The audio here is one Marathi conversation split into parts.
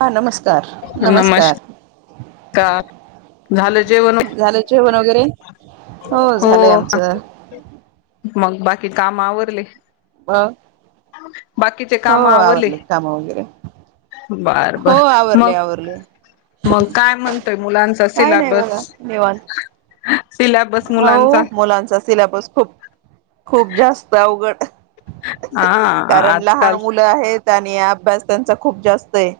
हा नमस्कार नमस्कार. का झालं जेवण झालं जेवण वगैरे हो. झालंय आमचं मग बाकी काम आवरले. ब बाकीचे काम आवले. आवरले काम वगैरे बर बर हो आवरले मग. आवरले मग काय म्हणतोय मुलांचा असेल काय नाही सिलॅबस. बघा निवांत सिलॅबस हो मुलांचा मुलांचा सिलेबस खूप खूप जास्त अवघड हा कारण लहान आजकाल मुलं आहेत आणि अभ्यास त्यांचा खूप जास्त आहे.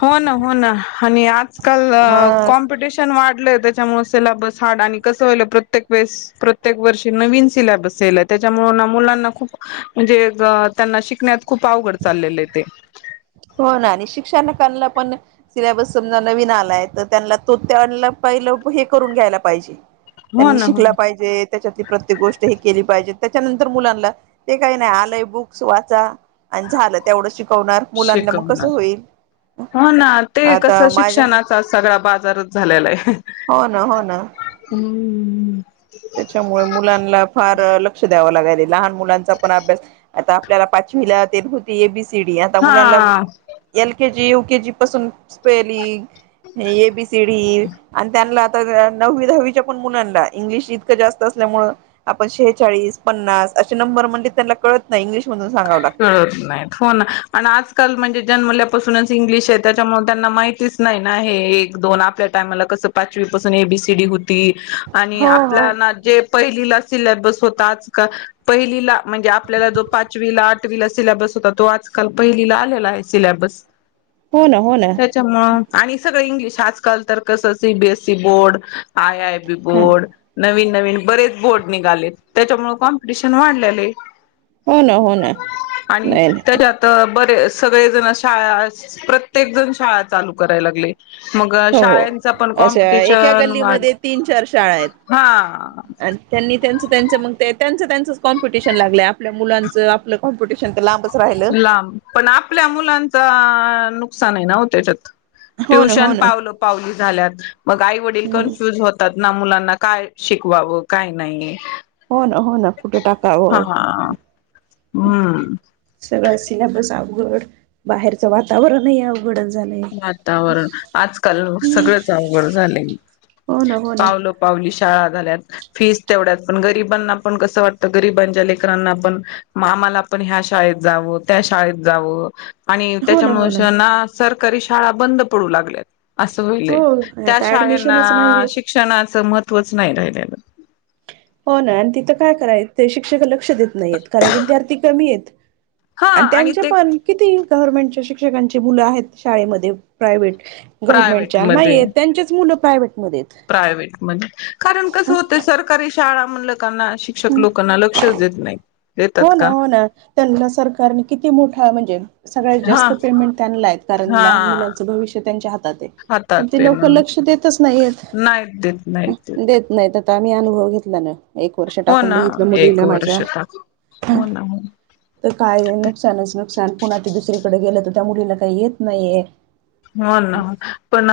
हो ना हो ना आणि आजल हा कॉमपिटिशन ् वाढलंय त्याच्यामुळेला बस हड आणि कसं होल प्रत्येक वेळे प्रत्येक वर्षी नवीन सिलॅबस यायलाय त्याच्यामुळे ना मुलांना खूप म्हणजे त्यांना शिकण्यात खूप अवघड चाललेले आहे ते होना आणि शिक्षण कला पण सिलेबस समजा नवीन आलाय तर त्यांना तो त्यांना पहिलं हे करून घ्यायला पाहिजे हो त्यांनी ना हो शिकला ना पाहिजेत त्याच्यातली प्रत्येक गोष्ट हे केली पाहिजे त्याच्यानंतर मुलांना ते काही नाही आलंय बुक्स वाचा आणि झालं तेवढं शिकवणार मुलांना मग कसं शिकवणार होईल हो ना ते आता कसं माझ्या शिक्षणात ता सगळा बाजारच झालेला आहे हो ना, हो ना हम्म त्याच्यामुळे मुलांना फार लक्ष द्यावं लागाल लहान मुलांचा पण अभ्यास आता आपल्याला पाचवीला ते एबीसीडी आता मुलांना हा एलकेजी यूकेेजी पासून स्पेलिंग एबीसीडी आणि त्यांना सगळ्यांना नववी दहावीच्या पण मुलांना इंग्लिश इथ जास्त असल्या सेहेचाळीस, पन्नास असे नंबर म्हणले तर त्यांना कळत नाही इंग्लिश मधून सांग कळत नाही होन आजकाल म्हणजे जन्मल्यापासूनच इंग्लिश आहे त्याच्यामुळे त्यांना माहितीच नाही ना हे एक, दोन आपल्या टायमाला कसं पाचवी पासून एबीसीडी होती आणि हो हो आपल्याना जे पहिलीला सिल्याबस होता आजकाल पहिलीला म्हणजे आपल्याला जो पाच पाचवीला, आठवीला सिल्याबस होता तो आजकाल पहिलीला आलेला आहे सिल्याबस हो ना, हो ना त्याच्यामुळं आणि सगळं इंग्लिश आजकाल तर कसं सी बीएसईी बोर्ड आय, आय ह बोर्ड नवीन, नवीन बरेच बोर्ड निघाले त्याच्यामुळे कॉम्पिटिशन वाढलेले हो ना, हो ना आणि नाही नाही त्याच्यात तर बरे सगळे जण शाळा प्रत्येक जण शाळा चालू करायला लागलय मग हो हो शाळेच पण अशा एका कॉम्पिटिशन वाढ गल्लीमध्ये तीन चार शाळा आहेत हा आणि त्यांनी त्यांच, त्यांच मग ते त्यांचं, त्यांच कॉम्पिटिशन लागलं आपल्या मुलांच आपलं कॉम्पिटिशन तर लांबच राहिलं लांब पण आपल्या मुलांच नुकसान आहे ना हो त्याच्यात हो ना हो ट्युशन ना पावलो पावली झाल्यात मग आई वडील कन्फ्युज होतात ना मुलांना काय शिकवावं काय नाही हो ना, हो ना कुठ हा टाकावं हम्म सगळं सिल्याबस अवघड बाहेरचं वातावरणही अवघ वघडच झालय वातावरण आजकाल सगळच अवघड झालय हो ना, हो ना पावलो पावली शाळा झाल्यात फीस तेवढ्यात पण गरीबांना पण कसं वाटतं गरीबांच्या लेकरांना पण आमाला पण ह्या शाळेत जावं त्या शाळेत जावं आणि हो ना हो त्याच्यामुळे शा ना सरकारी शाळा बंद पडू लागल्यात असं होईलय... हो त्या आता शाळंना... ऍडमिशनच नाही आहेत शिक्षणाचं महत्त्वच नाई राहिलेलं. हो ना... आणि तिथं काय कराय... ते शिक्षक लक्ष देत नाहीेत... कारण विद्यार्थी कमी हेत. हा अन आणि त्यांचे ते पण किती... गव्हर्मेंटच्या शिक्षकांची मुलं आहेत... शाळेमध्ये प्रायव्हेट प्रायव्हेट गव्हर्नमेंटच्या... नाईहेत.. त्यांचेच मुलं प्रायव्हेटमध्ये हेत. प्रायव्टमध्ये... कारण कसं होतय... सरकारी शाळा म्हनलं -कना शिक्षक लोकं ना लक्षच देत नाई. हो ना... हो ना... त्यांना सरकारने किती मोठा म्हणजे सगळ्यात हा जास्त पेमेंट त्यांनला ए... कारण लहान हा मुलांचं भविष्य त्यांच्या हातात ए. हातात पण ते लोकं... म्हणून लक्ष देतच नाईहेत... नाहीत देत नाहीत देत नाही तर... आ... आम्ही अनुभव घेतला ना... एक वर्ष हो टाकून ना बघितलं एक मुलीला माझ्या. वर्ष टाक हो ना हो. तर काय नई... नुकसानच नुकसान... पुन्हा ते दुसरीकडे गेलं तर त्या मुलीला काही येत नाहीये. हो ना... पण...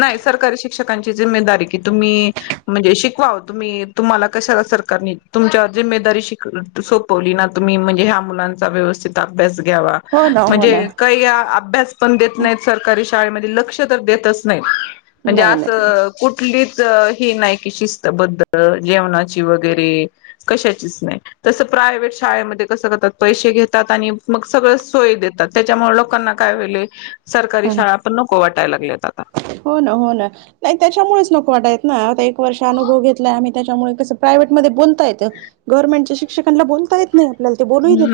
नाई सरकारी शिक्षकांची जिम्मेदारी ए... कि तुम्ही म्हणजे शिकवावं... तुम्ही... तुम्हाला कशाला... सरकारने तुमच्यावर... जिम्मेदारी शिक सोपवली ना... तुम्ही म्हणजे हया मुलांचा व्यवस्थित अभ्यास घ्यावा हो ना हो ना म्हणजे काई अभ्यास- पण देत नाहीत सरकारी शाळेमध्ये... लक्ष तर देतच नाहीत... म्हणजे नाही नाही असं कुठलीच... ही नाय की... शिस्तबद्ध जेवणाची वगैरे कशाचीच नाई. तसं प्रायव्हेट शाळेमध्ये कसं करतात... पैसे घेतात आणि मग... सगळंच सोय देतात. त्याच्यामुळे लोकांना काय व्हयलंय... सरकारी नाही शाळा पण नको वाटायला लागल्यात आता. हो ना... हो ना. नाही त्याच्यामुळेच नको वाटायेत ना... आता एक वर्ष अनुभव घेतलाय आम्ही त्याच्यामुळे... कसं प्रायव्हेटमध्ये बोलता येतं. गव्हर्नमेंटच्या शिक्षकांला बोलता येत नाई.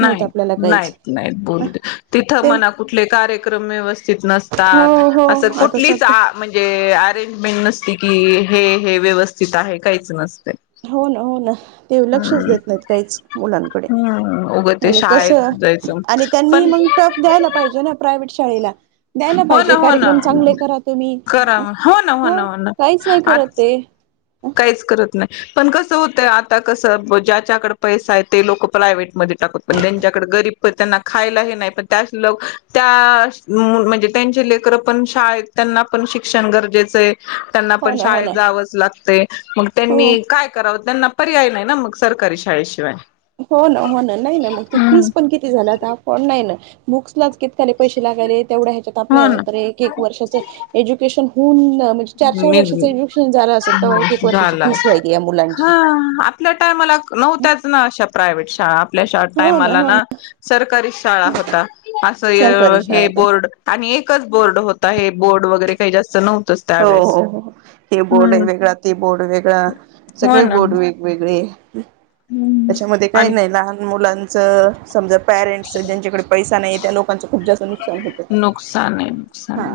नाई... नाईत... नाईत ह बोलू देत.... तिथं ते म्हणा कुठले कार्यक्रम व्यवस्थित नसत हो -तात... हो असं आता कुठलीच सध्या आ म्हणजे अरेंजमेंट नसती की... हे... हे व्यवस्थित आहे, काहीच नसतंय. हो ना... हो ना. ते लक्षच देत नाहीत काहीच... मुलांकडे, हम्म उगं ते आणि शाळेत कसं... जायचं आणि त्यांनी पण मग टफ द्यायला पाहिजे ना प्रायव्हेट शाळेला. द्यायला हो ना पाहिजे... हो ना कार्यक्रम चांगले करा तुम्ही... करा हो ना हो ना हं हो ना काहीच नाही करत आज ते. काहीच करत नाई. पण कसं होतंय आता... कसं ज्याच्याकडं पैसा ए ते लोकं... प्रायव्हेटमध्ये टाकत... पण ज्यांनच्याकडं गरीब पण त्यांना खायला हे नाही पण... त्या लोक... त्या म्हणजे... त्यांची लेकर पण शाळेत त्यांना पण शिक्षण गरजेचं ए... त्यांना हो पण ना हो शाळेत ना जावंच लागतय... मग हो त्यांनी काय करावं... त्यांना पर्याय नाही ना मग... सरकारी शाळेशिवाय. हो ना... हो ना... नाही ना... मग ते हम्म फीस पण किती झाल्या... आता... आपण नाई ना... बुक्सलाच किती त्याले पैशे लागाले... तेवढ्या ह्येच्यात हो ना आपल्या एक... एक वर्षाचं एज्युकेशन होऊन... म्हणजे चार चार वर्षाचं निघ एड्युकेशन झालं आसल... तव्हा एक एक वर्षाची झाला फीस... व्हायलीय या हा मुलांची. आपल्या टायमाला नव्हत्याच ना अशा प्रायव्हेट शाळा... आपल्या... शा... टायमाला ना सरकारी शाळा होता... असं सरकारी हे शाळा तर बोर्ड आणि एकच बोर्ड होता... हे बोर्ड वगैरे काही जास्त नव्हतच. होहो... होहो.. हे बोर्ड एक वेगळा... ते बोर्ड वेगळा हो सगळे ना बोर्ड वेग वेगळे... त्याच्यामध्ये काही आणि नाही लहान मुलां च समजा पॅरेंट्स ज्यांच्याकडे पैसा नाही त्या लोकांचं खूप जास्त नुकसान होत. नुकसान आहे नुकसान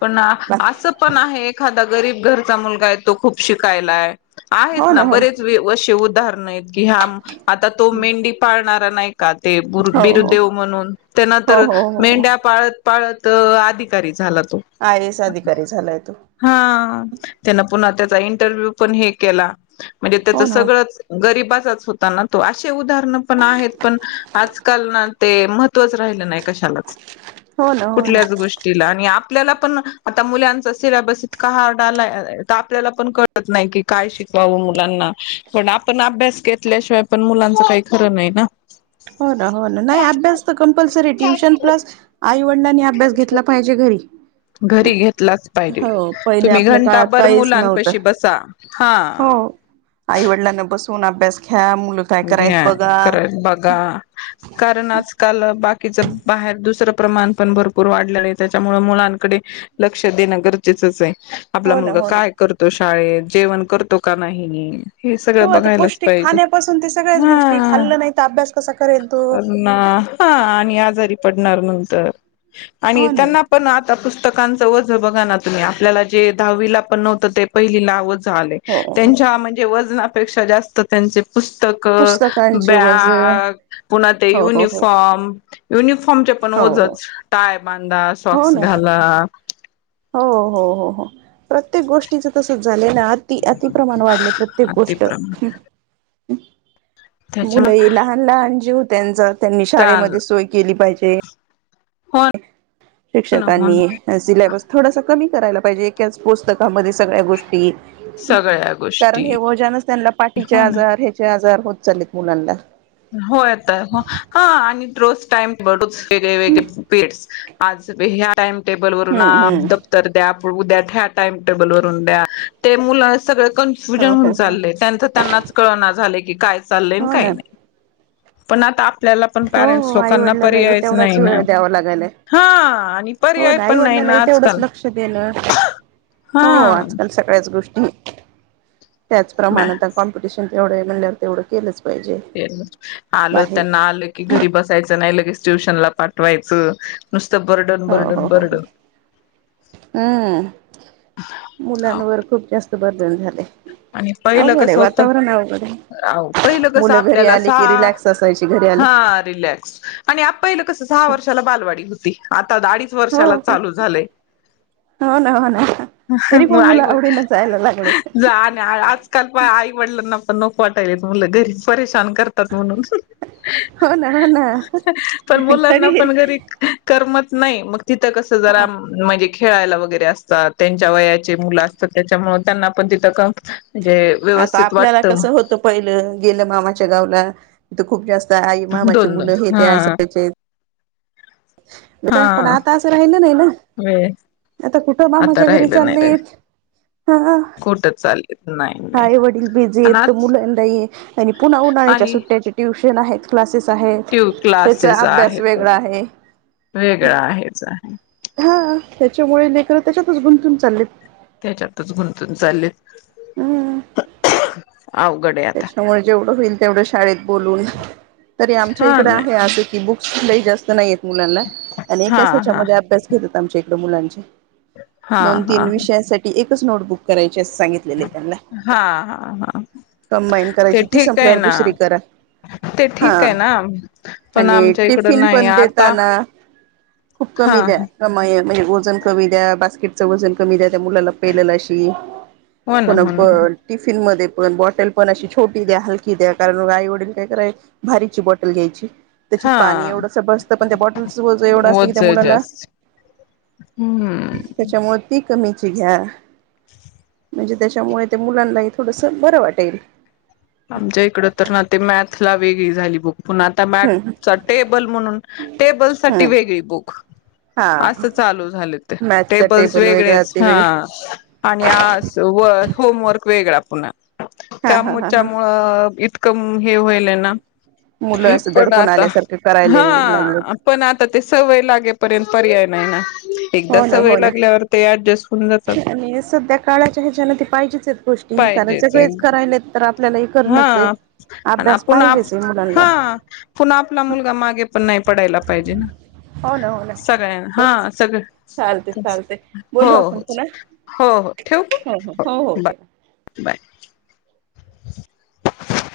पण बाकी आसं पण आहे, एखादा गरीब घरचा मुलगा आहे. तो खूप शिकायलाय. आहेत ना बरेच वे असे उदाहरण आहेत की, ह्या आता तो मेंढी पाळणारा नाही का ते हो हो बिरुदेव म्हणून तेन हो तर हो हो हो मेंढ्या पाळत पाळत अधिकारी झाला तो. आय ए एस अधिकारी झालाय तो. हा त्यान पुन्हा त्याचा इंटरव्ह्यू पण हे केला म्हणजे त्याच हो ना सगळंच गरिबाचाच होता ना तो असे उदाहरण पण आहेत, पण आजकाल ना ते महत्त्वच राहिलं नाही कशालाच? हो ना हो ना कुठल्याच गो ष्टीला आणि आपल्याला पण आता मुलांच सिल्याबस इतका हार्ड आलाय, तर आपल्याला पण कळ त नाही की काय शिकवावं मुलांना? पण आपण अभ्यास घेतल्याशिवाय पण, मुलांच काही खरं नाही ना. हो ना, हो ना, नाही अभ्यास तर कंपल्सरी ट्युशन प्लस आईवडिलांनी अभ्यास घेतला पाहिजे घरी. घरी घेतलाच पाहिजे. हो पहिले तुम्ही आपल्या घंटा काळात बर काहीच नव्हतं मुलांपशी बसा हा हो, आईवडिलांना बसून अभ्यास घ्या, मुलं काय करायत घ्या. बघा. करल बघा. कारण आजकाल बाकीचं बाहेर दुसरं प्रमाण, पण भरपूर वाढलेलं हाये त्याच्यामूळ मुलांकडे लक्ष देणं गरजेचंच हाय. आपला हो ना मुलगा हो ना. काय करतो शाळेत? जेवण करतो का नाही? हे सगळं बघायलाच पाहिजे. पासून ते सगळ्याच गोष्टी, हा खाल्लं नाही तर अभ्यास कसा करेल तो? ना हा आणि आजारी पडणार नंतर आणि हो ना. त्यांना पण आता पुस्तकांचं वज बघा ना तुम्ही? आपल्याला जे दहावीला पण नव्हतं ते पहिलीला वज ते आलय, हो त्यांच्या म्हनजे वजनापेक्षा जास्त त्यांचे पुस्तक, पुस्तकांचे वजन बॅग पुन्हा ते हो हो हो युनिफॉर्म, युनिफॉर्मचे पण हो हो. ओझच. टाय बांधा, हो शॉक्स ना घाला. हो हो हो हो. प्रत्येक गोष्टीच तसच झालंय ना, अति अतिप्रमाण वाढलय. प्रत्येक अगदी गोष्ट प्रमाण त्याच्या मुले लहान लहान जीव त्यांचा, त्यांनी शाळेमध्ये सोय केली पाहिजे. हो ना हो शिक्षकांनी ना आ सिलॅबस थोडसा कमी करायला पाहिजे. एकाच पुस्तकामध्ये सगळ्या गोष्टी सगळ्या कारण हे गोष्टी वोजानच त्यांना पाटीचे हो ना आजार, हेचे आजार होत चालेत मुलांना. होय तर म हा आणि रोज टाइम बडूच वेगळे वेगळे पिरीड्स आज ह्या बे टाइम टेबलवरून हम्म हम्म [unintelligible] तर द्या, उद्या ह्या टाइम टेबल वरून द्या ते मूल अस कन्फु फूजन हो हो होऊन हो चाललय, त्यांच त्यांनाच कळना झालंय की, काय चाललंय आणि हो काय ना नाही. पण आता आपल्याला पण, हो पॅरेंट्स हो आई लोकांना वडिलालाही पर्यायच नाही तेवढाच ना? वेळ द्यावा लागायलाय. हा. आणि हो पर्याय ना पण नाही आईवडलालाही ना तेवढंच आजकाल लक्ष देणं हा हो आजकाल सगळ्याच गोष्टी त्याचप्रमाण आता कॉम्पिटिशन तेवढे हाय म्हंल्यावर तेवढं केलंच पाहिजे ते आस. आल बाहेर. त्यांना आलं कि, घरी बसायचं नाही लगेच ट्युशन ला पाठवायचं. नुसत बर्डन बर्डन हो हो ह. बर्डन हम्म मुलांवर खूप जास्त बर्दन झालेय आणि पहिलं कसं होतं आहे आहो पहिलं कसं मुलं घरी आपल्याला आले सा की रिलॅक्स असायची घरी हा आले. रिलॅक्स आणि पहिलं कसं सहा वर्षाला बालवाडी होती आता अडीच हो वर्षाला हो चालू झालय हो ना हो ना तरी पण मुलं आवडीनं जायला लागलेत [unintelligible] आजकाल प आई वडलांना पण नको वाटाल्यात मुलं घरी परेशान करत तात म्हणून हो ना हो ना पण मुलांना खरी पण घरी करमत नाही मग तिथं कस जरा म्हणजे खेळायला वगैरे असतात त्यांच्या वयाचे मुलं असतात त्याच्यामुळ त्यांना पण तिथं म्हणजे आता व्यवस्थित आपल्याला वाटतं कसं होतं पहिलं गेलं मामाच्या गावला तिथ खूप जास्त आई मामाची दोन दोन मुलं हे ते हा असायचे [inaudible] हा पण आता असं राहिलं नाही ना वेळ आता कुठं आता मामाच्या घरी चालेत हा हा खोटंच चाल नाही नाही माझे वडील बिझी आहेत आणि तर आज मुलांना ही आणि पुन्हा उन्हाळ्याच्या आणि सुट्ट्याचे ट्युशन आहेत क्लासेस आहेत ट्यू त्याचा क्लासेस अभ्यास वेगळा आहेतच आहे वेगळा आहेच आहे हा त्याच्यामुळे लेकर त्याच्यातच गुंतून चाललेत त्याच्यातच गुंतून चाललेत हम अवघड्या त्याच्यामुळ जेवढं होईल तेवढं शाळेत बोलवून तरी आमच्या इकडे आहे आदिती बुक्स कुलाही जास्त नाहीेत मुलांना आणि एकं हा असं हा ह्याच्यामध्ये अभ्यास आमच्या इकडे मुलांचे हा दोन हा तीन हा विषयांसा टी एकच नोट बुक करायची अस सांगितलेले त्यांना हा हा हा कंबायन ते करायची ती ठीक आहे संपल्यावर ना दुसरी करा ते हा ठीक आहे ना पण आणि आमच्या इकडं टिफिन नाही पण आता देताना खूप हा कमी दया कमा म्हणजे वजन कमी द्या बास्केटचं वजन कमी द्या त्या मुलाला पेलेल अशी हो ना हो प ना हो टिफिन मध्ये पण बॉ टल पण अशी छोटी द्या हलकी द्या कारण आई वडील काय करायचे भारीची बॉटल घ्यायची त्याच्यात हा पाणी एवढंस बसतं पण त्या बॉटल चं ओझं एवढं असतं की ओझ त्या मुलाला जास्त हम्म त्याच्यामुळे ती कमीची घ्या म्हणजे त्याच्यामुळे ते मुलांनाही थोडंसं बरं वाटेल आमच्या इकड तर ना ते मॅथला वेगळी झाली बुक पुन्हा हम्म मॅथ टेबल म्हणून टेबल साठी हम्म वेगळी बुक हा असं चालू झाले ते मॅचचा टेबल्स टेबल वेगळा वेगळेच ते हा वेगळ आणि आस व होमवर्क वेगळा पुन्हा हा हा हा हा अ इतकं हे व्हायलंय ना मुलं असं पण दडकून आता आल्यासारखं करायला हा लागलेत पण आता ते सवय लागेपर्यंत पर्याय नाही ना एकदा हो ना सवय हो ना लागल्यावर ते ऍडजस्ट होऊन जातात आणि सध्या काळाच्या ह्याच्यान ते पाहिजेचयेत. गोष्टी कारण पाहिजेच सगळेच करायलेत. तर आपल्याला हे हा करणंच आहे आणि अभ्यास आपन पाहिजेच आहे मुलांना हा पुन आपला मुलगा मागे पण नाही पडायला पाहिजे ना हो ना हो ना सगळ्यां हा बस सगळ चालते चालते बोलू हो आपण हो पुन्हा हो हो ठेउ का हो बा बाय.